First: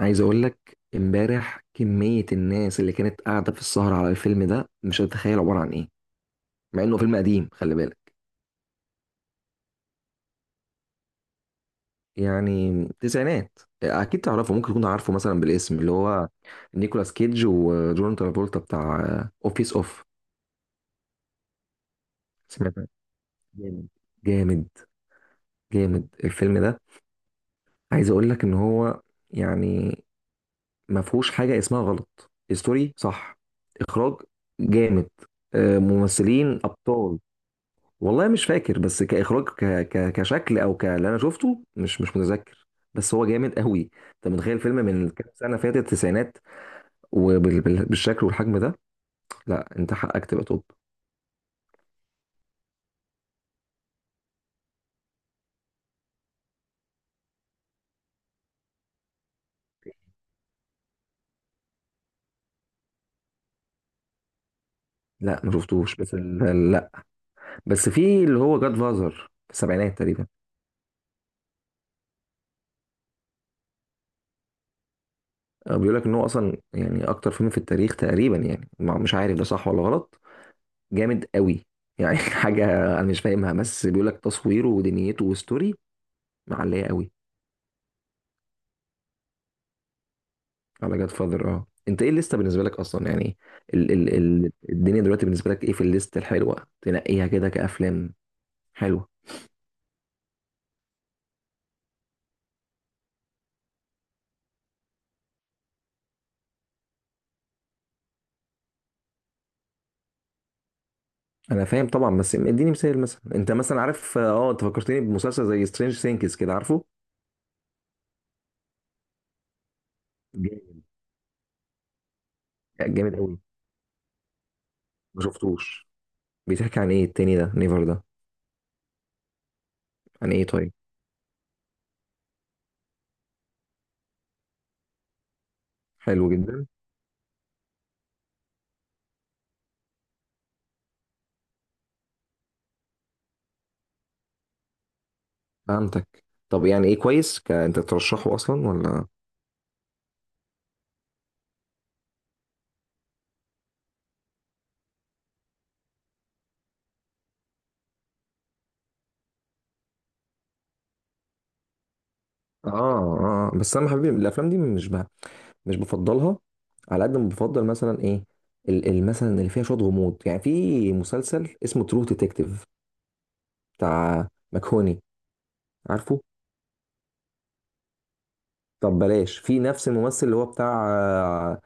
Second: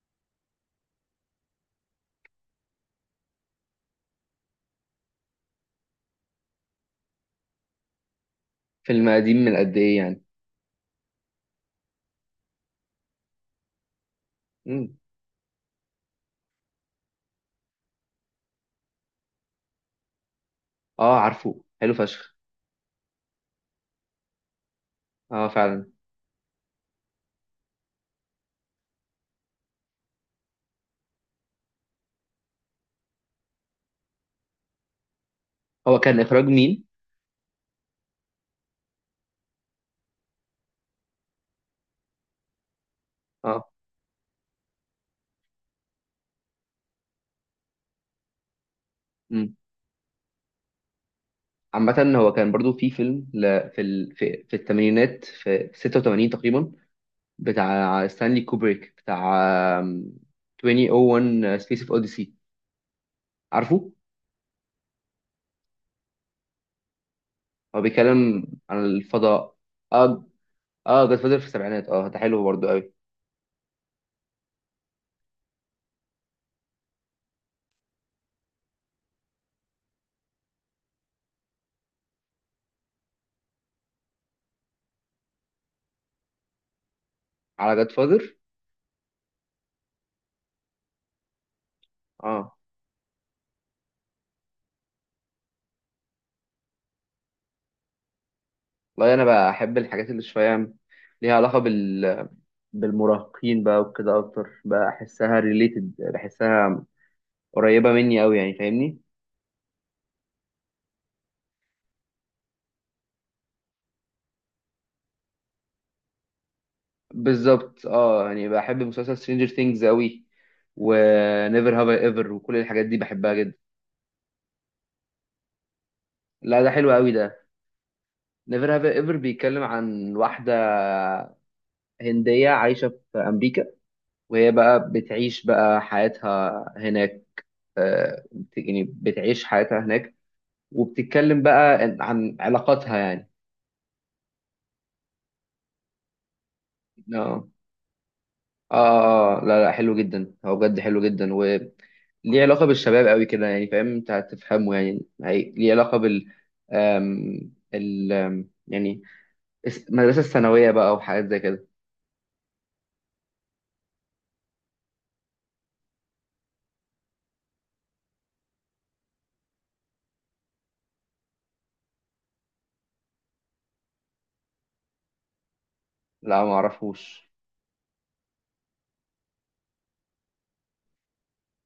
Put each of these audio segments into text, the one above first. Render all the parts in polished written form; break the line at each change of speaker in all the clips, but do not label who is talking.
عايز اقول لك، امبارح كمية الناس اللي كانت قاعدة في السهرة على الفيلم ده مش هتتخيل عبارة عن ايه. مع انه فيلم قديم، خلي بالك.
فيلم قديم من قد ايه يعني؟
يعني تسعينات، اكيد تعرفه، ممكن تكون
امم
عارفه مثلا بالاسم، اللي هو نيكولاس كيدج وجون ترافولتا بتاع اوفيس اوف.
اه، عارفه، حلو فشخ.
سمعت عنه؟ جامد. جامد.
اه، فعلا.
جامد الفيلم ده. عايز اقول لك ان هو، يعني، ما فيهوش حاجة اسمها غلط. ستوري صح، اخراج جامد.
هو كان اخراج
ممثلين
مين؟
ابطال. والله مش فاكر، بس كاخراج كشكل او ك اللي انا شفته مش متذكر. بس هو جامد
اه.
قوي. انت متخيل فيلم من كام سنه فاتت، التسعينات؟ وبالشكل والحجم ده.
امم
لا، انت حقك تبقى توب.
عامة، هو كان برضو في فيلم ل... في ال... في, في الثمانينات، في 86 تقريبا، بتاع ستانلي كوبريك، بتاع آم، 2001 سبيس اوف اوديسي، عارفه؟
لا ما شفتوش، بس لا.
هو
بس في اللي
بيتكلم
هو جاد
عن
فازر في
الفضاء؟
السبعينات
اه.
تقريبا.
اه، جاد فاذر في السبعينات، اه ده حلو برضو قوي.
بيقول لك ان هو اصلا، يعني، اكتر فيلم في التاريخ تقريبا. يعني مش عارف ده صح ولا غلط. جامد قوي. يعني حاجه، انا مش فاهمها، بس بيقول لك تصويره ودنيته وستوري معليه قوي.
على جاد فاذر.
على جاد فاذر. اه، انت ايه الليسته
اه.
بالنسبه لك اصلا، يعني، ال ال ال الدنيا دلوقتي بالنسبه لك، ايه في الليسته الحلوه تنقيها كده كافلام حلوه؟
والله، انا بحب الحاجات اللي شويه ليها علاقه بالمراهقين بقى وكده اكتر، بقى احسها ريليتد، بحسها قريبه مني قوي، يعني فاهمني؟
انا فاهم طبعا، بس اديني مثال مثلا. انت مثلا عارف، انت فكرتني بمسلسل زي سترينج ثينكس كده، عارفه؟
بالظبط، اه، يعني بحب مسلسل سترينجر ثينجز قوي،
جامد.
ونيفر هاف ايفر، وكل الحاجات دي
جامد
بحبها
قوي.
جدا.
ما شفتوش.
لا، ده
بيحكي عن
حلو
ايه
قوي
التاني
ده.
ده، نيفر ده؟
نيفر هاف ايفر بيتكلم عن
عن ايه
واحده
طيب؟
هنديه عايشه في امريكا، وهي بقى بتعيش بقى
حلو
حياتها
جدا.
هناك. آه، يعني بتعيش حياتها هناك، وبتتكلم بقى عن علاقاتها، يعني.
فهمتك. طب يعني ايه، كويس؟
اه
انت ترشحه اصلا ولا، اه
اه اه، لا لا، حلو جدا، هو بجد حلو جدا، وليه علاقة بالشباب قوي كده، يعني فاهم، انت هتفهمه، يعني هي ليه علاقة بال آم... ال آم، يعني المدرسة الثانوية بقى وحاجات زي كده.
اه؟ آه. بس انا حبيبي، الافلام دي مش بقى، مش بفضلها. على قد ما بفضل مثلا ايه، مثلا اللي فيها شويه غموض. يعني في مسلسل اسمه ترو ديتكتيف، بتاع مكهوني. عارفه؟
لا، ما اعرفوش.
طب بلاش، في نفس الممثل اللي هو بتاع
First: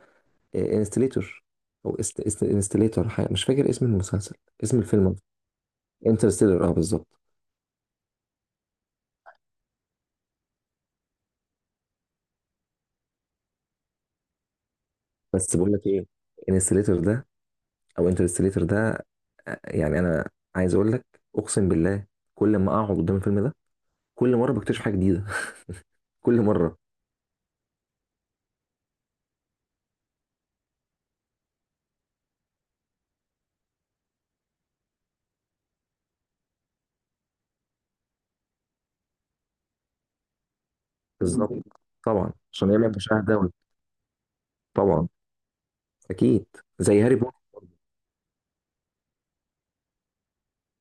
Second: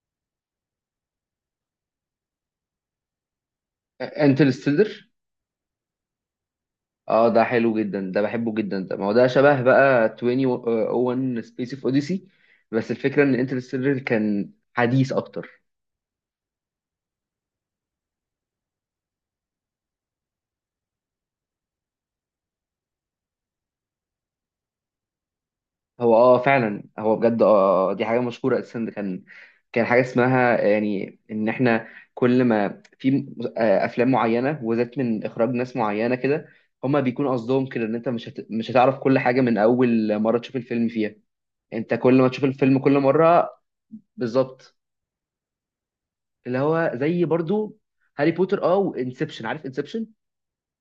انستليتور، او انستليتور، مش فاكر اسم المسلسل، اسم
انترستيلر،
الفيلم. انترستيلر، اه، بالظبط.
اه ده حلو جدا ده، بحبه جدا ده، ما هو ده شبه بقى 2001 سبيس اوف اوديسي، بس الفكرة ان انترستيلر كان حديث
بس
اكتر.
بقول لك ايه، انستليتور ده، او انترستيلر ده، يعني انا عايز اقول لك، اقسم بالله، كل ما اقعد قدام الفيلم ده، كل مره بكتشف حاجه جديده.
هو
كل
اه
مره.
فعلا، هو بجد اه، دي حاجه مشهوره اساسا، ده كان كان حاجه اسمها، يعني ان احنا كل ما في افلام معينه وذات من اخراج ناس معينه كده، هما بيكون قصدهم كده ان انت مش هتعرف كل حاجه من اول مره تشوف الفيلم فيها،
بالظبط.
انت كل ما
طبعا
تشوف
عشان
الفيلم
يعمل
كل
مشاهد
مره.
دولي.
بالظبط،
طبعا. اكيد.
اللي هو
زي هاري
زي
بوتر.
برضو هاري بوتر، اه، وانسبشن، عارف انسبشن؟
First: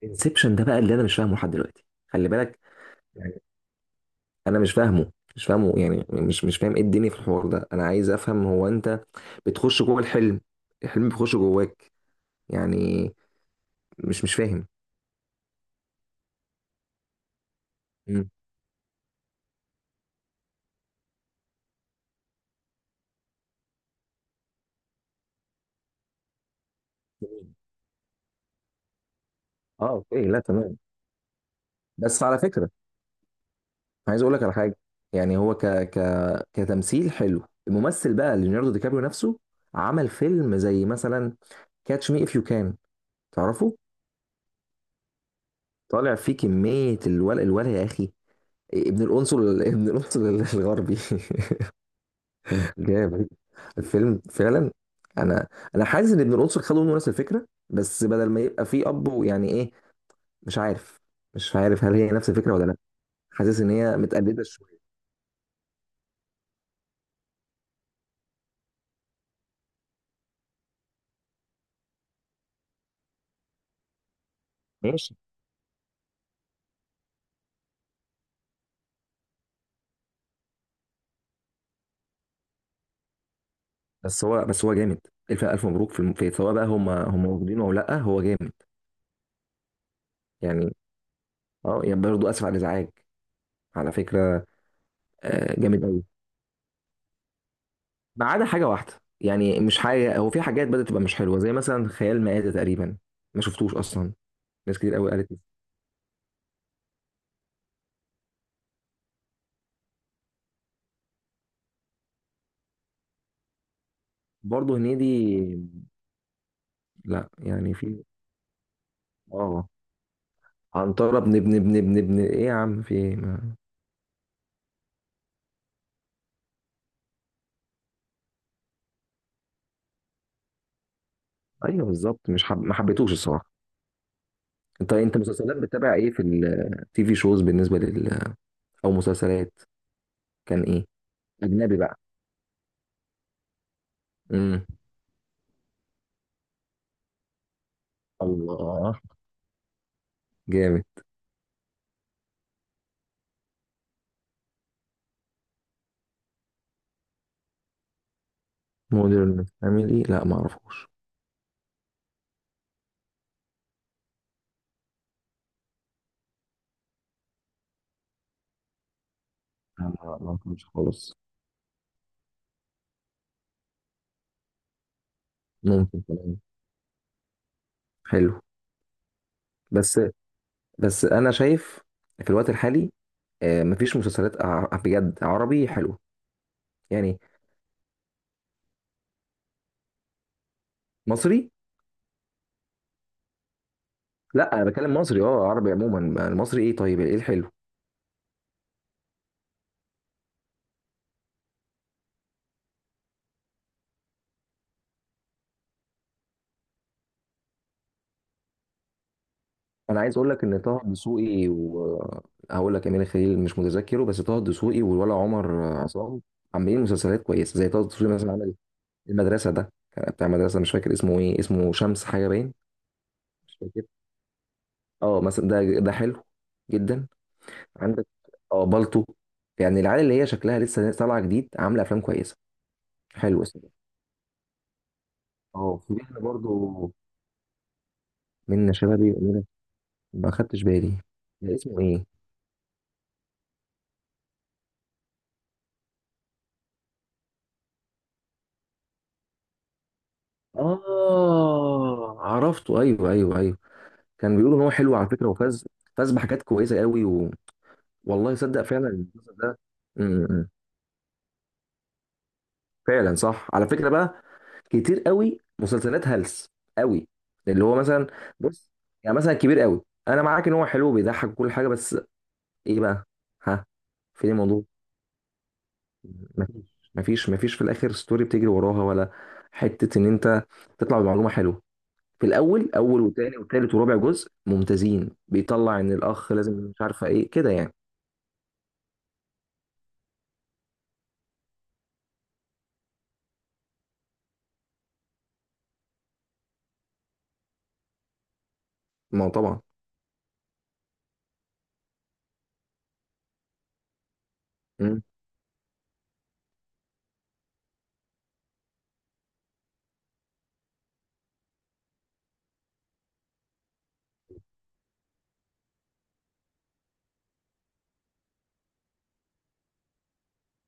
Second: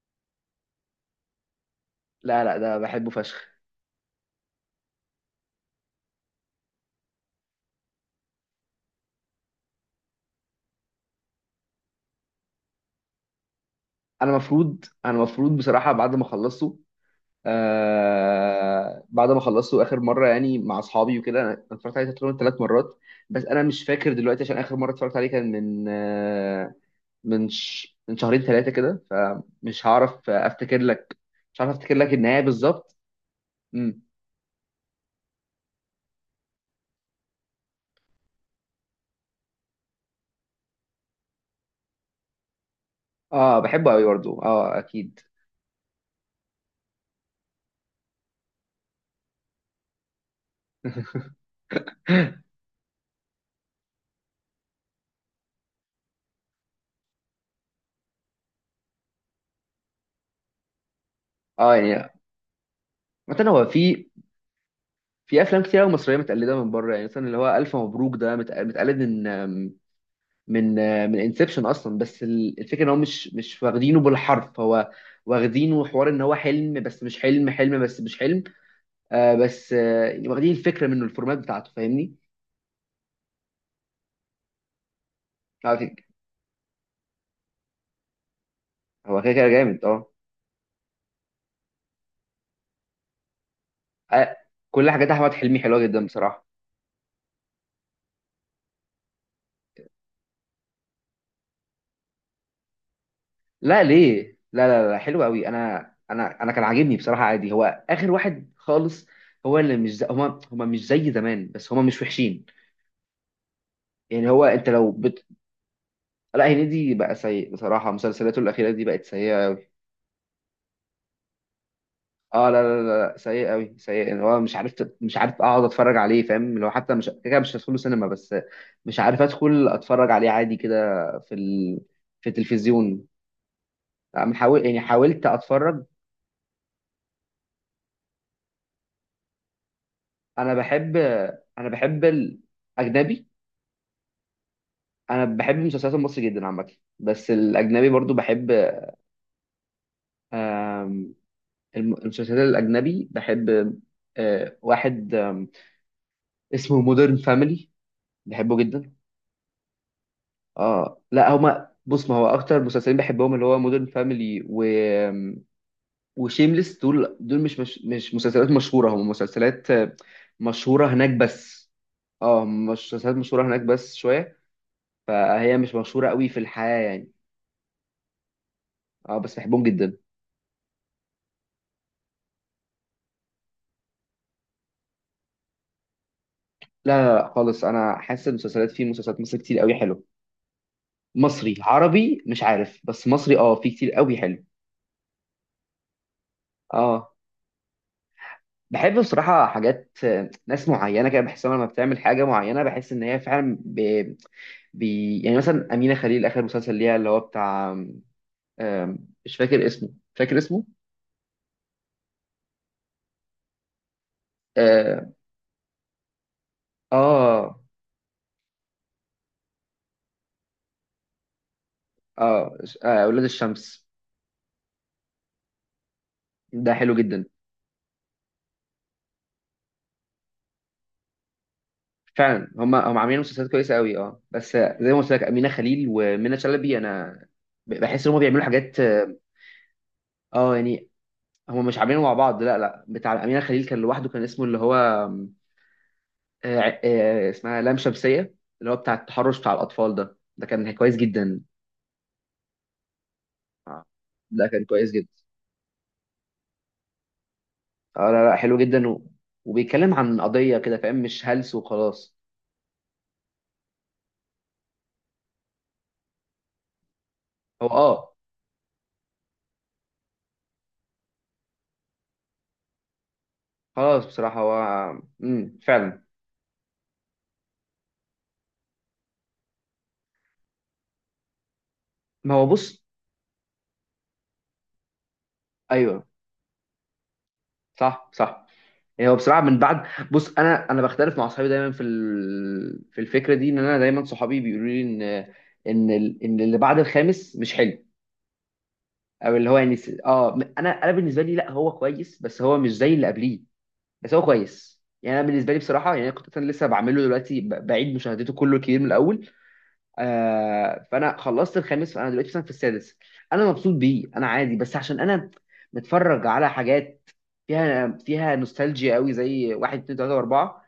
انسبشن ده بقى اللي انا مش فاهمه لحد دلوقتي، خلي
لا لا،
بالك.
ده بحبه
يعني
فشخ.
انا مش فاهمه، يعني مش فاهم ايه الدنيا في الحوار ده. انا عايز افهم، هو انت بتخش جوه الحلم، الحلم بيخش جواك؟ يعني، مش
انا
مش فاهم.
مفروض انا مفروض بصراحه، بعد ما خلصته،
مم.
بعد ما خلصته اخر مره، يعني مع اصحابي وكده، انا اتفرجت عليه تقريبا 3 مرات. بس انا مش فاكر دلوقتي، عشان اخر مره اتفرجت عليه كان من من 2 3 كده، فمش
اه، اوكي،
هعرف
لا، تمام.
افتكر لك، مش هعرف افتكر لك
بس على
النهايه
فكره،
بالظبط. امم
عايز اقول لك على حاجه. يعني هو، ك ك كتمثيل حلو. الممثل بقى ليوناردو دي كابريو نفسه، عمل فيلم زي مثلا كاتش مي اف يو كان،
اه،
تعرفه؟
بحبه قوي برضه، اه اكيد.
طالع فيه كمية الولع، الولع يا أخي! ابن القنصل، ابن القنصل الغربي. جامد الفيلم فعلا. أنا أنا حاسس إن ابن القنصل خدوا منه نفس الفكرة، بس بدل ما يبقى فيه أب ويعني إيه، مش عارف، مش
اه،
عارف هل هي
يعني
نفس الفكرة ولا لأ.
مثلا
حاسس
هو
إن هي
في
متقلدة شوية.
في افلام كتير قوي مصريه متقلده من بره، يعني مثلا اللي هو الف مبروك ده متقلد من من انسبشن اصلا، بس الفكره ان هو مش واخدينه بالحرف، هو
ماشي.
واخدينه حوار ان هو حلم بس مش حلم، حلم بس مش حلم، بس يعني واخدين الفكره منه، الفورمات بتاعته، فاهمني؟
بس هو جامد. ألف ألف
على
مبروك، في
فكرة،
في، سواء بقى هم واخدينه أو لأ، هو جامد.
هو كده كده جامد اه.
يعني، يعني، برضه آسف على الإزعاج، على
آه،
فكرة،
كل حاجات احمد حلمي حلوه
جامد أوي.
جدا بصراحه.
ما عدا حاجه واحده، يعني مش حاجه، هو في حاجات بدات تبقى مش حلوه، زي مثلا خيال مآتة تقريبا. ما شفتوش
لا،
اصلا.
ليه؟ لا
ناس
لا
كتير
لا،
قوي
حلو
قالت لي.
قوي، انا كان عاجبني بصراحه، عادي هو اخر واحد خالص، هو اللي مش زي، هما مش زي زمان، بس هما مش وحشين، يعني هو انت
برضه
لو
هنيدي.
لا، هنيدي بقى
لا،
سيء
يعني
بصراحه،
في،
مسلسلاته الاخيره دي بقت سيئه.
اه، عنترة ابن ايه
اه،
يا
لا لا
عم، في
لا
إيه؟
لا، سيء
ما...
قوي سيء، اللي هو مش عارف مش عارف اقعد اتفرج عليه، فاهم؟ اللي هو حتى مش كده كده مش هدخله سينما، بس مش عارف ادخل اتفرج عليه عادي كده في ال...
ايوه
في
بالظبط. مش حب... ما
التلفزيون.
حبيتوش الصراحه.
لا، من حاول، يعني
انت
حاولت
مسلسلات
اتفرج،
بتتابع ايه في التي في شوز بالنسبه لل، او مسلسلات،
انا
كان ايه،
بحب انا
اجنبي بقى؟
بحب الاجنبي،
امم.
انا بحب المسلسلات المصري جدا عامه، بس الاجنبي برضو بحب.
الله. جامد.
آم، المسلسلات الاجنبي بحب، واحد اسمه مودرن فاميلي، بحبه جدا.
مودرن فاميلي؟ لا ما اعرفوش.
اه، لا هما بص، ما هو اكتر مسلسلين بحبهم اللي هو مودرن فاميلي و وشيمليس، دول دول مش مسلسلات مشهوره، هم مسلسلات
لا، ما أعرفوش
مشهوره هناك
خالص.
بس، اه مش مسلسلات مشهوره هناك بس شويه، فهي مش
ممكن
مشهوره قوي
كمان،
في الحياه، يعني.
حلو.
اه، بس بحبهم جدا.
بس، بس انا شايف، في الوقت الحالي، مفيش مسلسلات بجد عربي حلوه.
لا لا
يعني
لا، خالص، انا حاسس المسلسلات في مسلسلات مصر كتير قوي حلو.
مصري.
مصري، عربي، مش عارف بس مصري اه في كتير قوي حلو.
لا، انا بتكلم مصري عربي عموما. المصري ايه؟
اه،
طيب ايه الحلو؟
بحب بصراحة حاجات، ناس معينة كده بحس لما بتعمل حاجة معينة، بحس إن هي فعلا يعني مثلا أمينة خليل، آخر مسلسل ليها اللي هو بتاع مش فاكر اسمه،
انا عايز اقول
فاكر
لك ان
اسمه؟
طه دسوقي، وهقول لك امير خليل مش متذكره، بس طه دسوقي
آه،
والولا عمر عصام عاملين مسلسلات كويسه.
آه
زي طه دسوقي مثلا، عمل المدرسه. ده كان بتاع مدرسه، مش فاكر اسمه ايه، اسمه شمس حاجه، باين.
آه، آه، أولاد
مش فاكر.
الشمس.
اه مثلا ده حلو
ده حلو
جدا.
جدا،
عندك، اه، بالطو، يعني العيال اللي هي شكلها لسه طالعه جديد، عامله افلام كويسه.
فعلا هم عاملين
حلو
مسلسلات
اسمه ده.
كويسة قوي، اه بس زي ما قلت لك أمينة
اه،
خليل
في احنا
ومنى شلبي.
برضو
أنا بحس إن هم بيعملوا
منة
حاجات،
شلبي
اه.
وأمينة-، ما خدتش
يعني
بالي. ده
هم مش
اسمه
عاملينه
ايه؟
مع بعض، لا لا، بتاع أمينة خليل كان لوحده، كان اسمه اللي هو آم، آه آه، اسمها لام شمسية، اللي هو بتاع التحرش بتاع الأطفال، ده كان كويس جدا.
اه عرفته، ايوه، ايوه، ايوه.
آه،
كان
ده
بيقولوا ان
كان
هو
كويس
حلو
جدا.
على فكره، وفاز. فاز بحاجات كويسه قوي و...
اه، لا
والله
لا، حلو
صدق
جدا،
فعلا
و...
المسلسل ده.
وبيتكلم
م-
عن
م.
قضية كده، فاهم؟ مش هلس وخلاص.
فعلا صح. على فكره بقى، كتير قوي مسلسلات هلس، قوي. اللي
هو
هو مثلا،
اه،
بص، يعني مثلا كبير قوي. انا معاك ان هو حلو وبيضحك وكل حاجه، بس ايه بقى؟ ها؟
خلاص
فين
بصراحة هو،
الموضوع؟
فعلا.
مفيش. مفيش في الاخر ستوري بتجري وراها، ولا حته ان انت تطلع بمعلومه حلوه. في
ما هو
الاول،
بص،
اول وتاني وتالت ورابع جزء ممتازين، بيطلع ان
ايوه،
الاخ لازم مش عارفه ايه كده، يعني.
صح، صح. يعني هو بصراحة من بعد، بص، انا بختلف مع اصحابي دايما في في الفكرة دي، ان انا دايما صحابي بيقولوا لي ان ان اللي بعد الخامس مش حلو،
ما هو
او اللي هو
طبعا.
يعني انا بالنسبة لي، لا هو كويس بس هو مش زي اللي قبليه، بس هو كويس،
مم.
يعني انا بالنسبة لي بصراحة، يعني أنا كنت انا لسه بعمله دلوقتي، بعيد مشاهدته كله كتير من الاول. فانا خلصت الخامس، فانا دلوقتي مثلا في السادس، انا مبسوط بيه، انا عادي، بس عشان انا متفرج على حاجات فيها نوستالجيا قوي زي واحد اتنين تلاته واربعه،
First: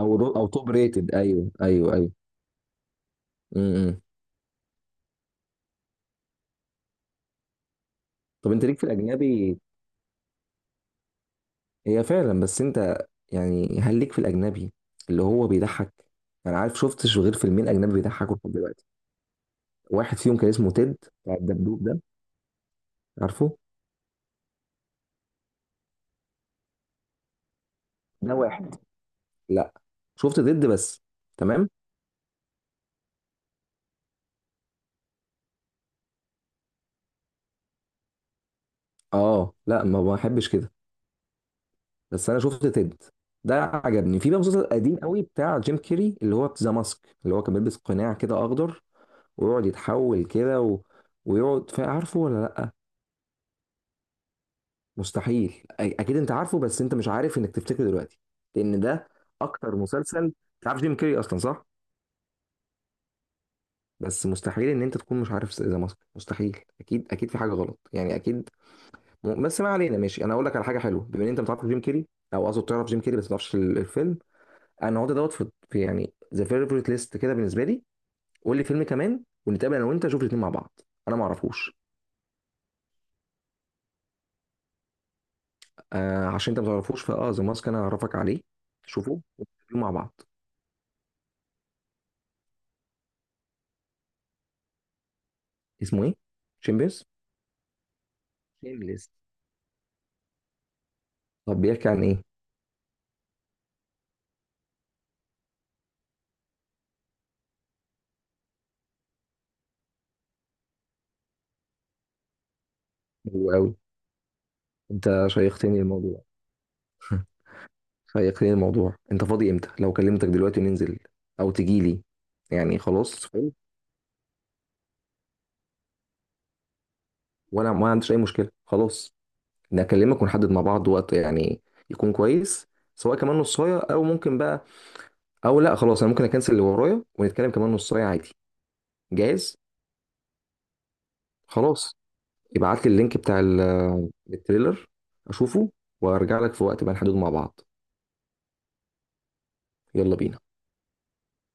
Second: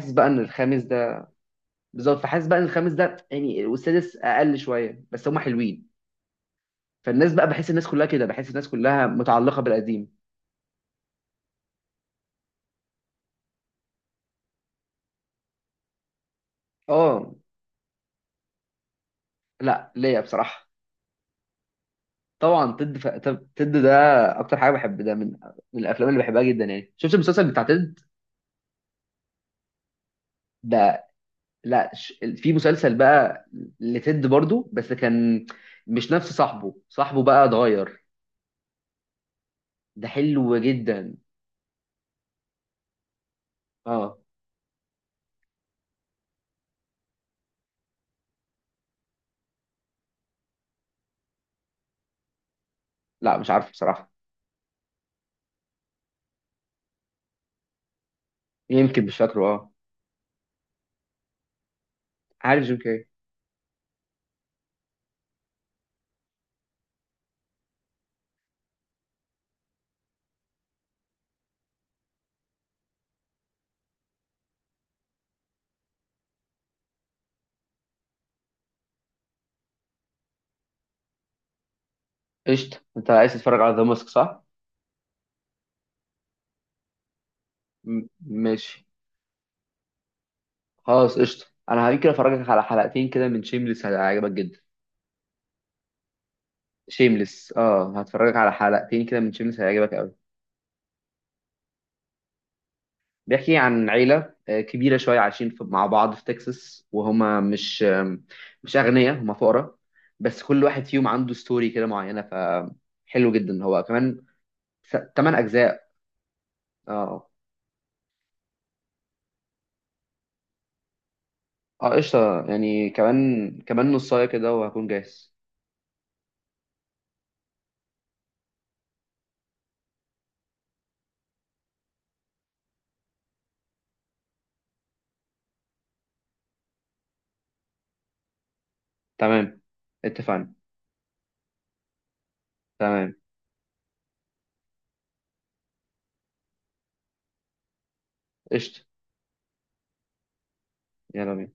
او
بقى ان
او توب
الخامس
ريتد،
ده،
ايوه، ايوه، ايوه.
بالظبط، فحاسس بقى ان الخامس ده يعني،
امم.
والسادس اقل شويه، بس هما حلوين، فالناس بقى، بحس الناس كلها كده، بحس
طب انت
الناس
ليك في
كلها
الاجنبي؟
متعلقه بالقديم.
هي فعلا، بس انت، يعني هل ليك في الاجنبي اللي هو بيضحك؟ انا عارف شفتش غير
اه،
فيلمين اجنبي بيضحكوا لحد دلوقتي.
لا
واحد
ليا
فيهم كان
بصراحه.
اسمه تيد، بتاع الدبدوب ده.
طبعا تد
عارفه؟
تد ده اكتر حاجه بحب ده من الافلام اللي بحبها جدا، يعني شفت المسلسل بتاع تد
ده واحد. لا، شفت تد بس.
ده؟
تمام.
لا، في مسلسل بقى لتد برضو، بس كان مش نفس صاحبه، صاحبه بقى اتغير،
اه لا، ما
ده
بحبش
حلو
كده.
جدا.
بس انا شفت تد ده
اه،
عجبني. في بقى مسلسل قديم قوي بتاع جيم كيري اللي هو ذا ماسك، اللي هو كان بيلبس قناع كده اخضر ويقعد يتحول كده و... ويقعد عارفه ولا لا؟
لا مش عارف بصراحة،
مستحيل اكيد انت عارفه، بس انت مش عارف انك تفتكره دلوقتي، لان
يمكن
ده
مش فاكره، اه.
اكتر مسلسل. انت عارف جيم كيري اصلا، صح؟
عارف جيم كاري.
بس مستحيل ان انت تكون مش عارف ذا ماسك، مستحيل، اكيد اكيد، في حاجه غلط يعني، اكيد. بس ما علينا. ماشي، انا اقول لك على حاجه حلوه، بما ان انت ما تعرفش جيم كيري، او اقصد تعرف جيم كيري بس ما تعرفش الفيلم. انا هقعد دوت في يعني ذا فيفورت ليست كده بالنسبه لي. قول لي فيلم كمان، ونتقابل انا وانت نشوف الاثنين مع بعض. انا ما اعرفوش.
قشطة، انت عايز تتفرج على ذا ماسك، صح؟
عشان انت ما تعرفوش فاه ذا ماسك، انا هعرفك عليه.
ماشي.
شوفه ونتقابل مع بعض.
خلاص قشطة، انا هيمكن افرجك على حلقتين كده من شيمليس، هيعجبك جدا.
اسمه ايه؟ شيمبيرز؟
شيمليس، اه، هتفرجك على حلقتين
شيمليس.
كده من شيمليس هيعجبك قوي.
طب بيحكي عن ايه؟
بيحكي عن عيلة كبيرة شوية عايشين مع بعض في تكساس، وهما مش مش أغنياء، هما فقراء، بس كل واحد فيهم عنده ستوري كده معينة، فحلو
حلو
جدا
قوي.
هو كمان،
انت
تمن
شيقتني
أجزاء
الموضوع.
اه
شيقتني الموضوع. انت فاضي امتى؟ لو كلمتك دلوقتي وننزل، او تجي
اه،
لي.
قشطة،
يعني
يعني
خلاص،
كمان كمان نصاية كده وهكون جاهز.
وانا ما عنديش اي مشكله، خلاص. نكلمك ونحدد مع بعض وقت يعني، يكون كويس. سواء كمان نصايه، او ممكن بقى، او لا خلاص، انا ممكن اكنسل اللي ورايا ونتكلم كمان نصايه عادي. جاهز.
تمام، اتفقنا.
خلاص. ابعت لي
تمام،
اللينك بتاع التريلر، اشوفه، وارجع لك في وقت بقى نحدده مع بعض.
قشطة،
يلا بينا.
يلا بينا.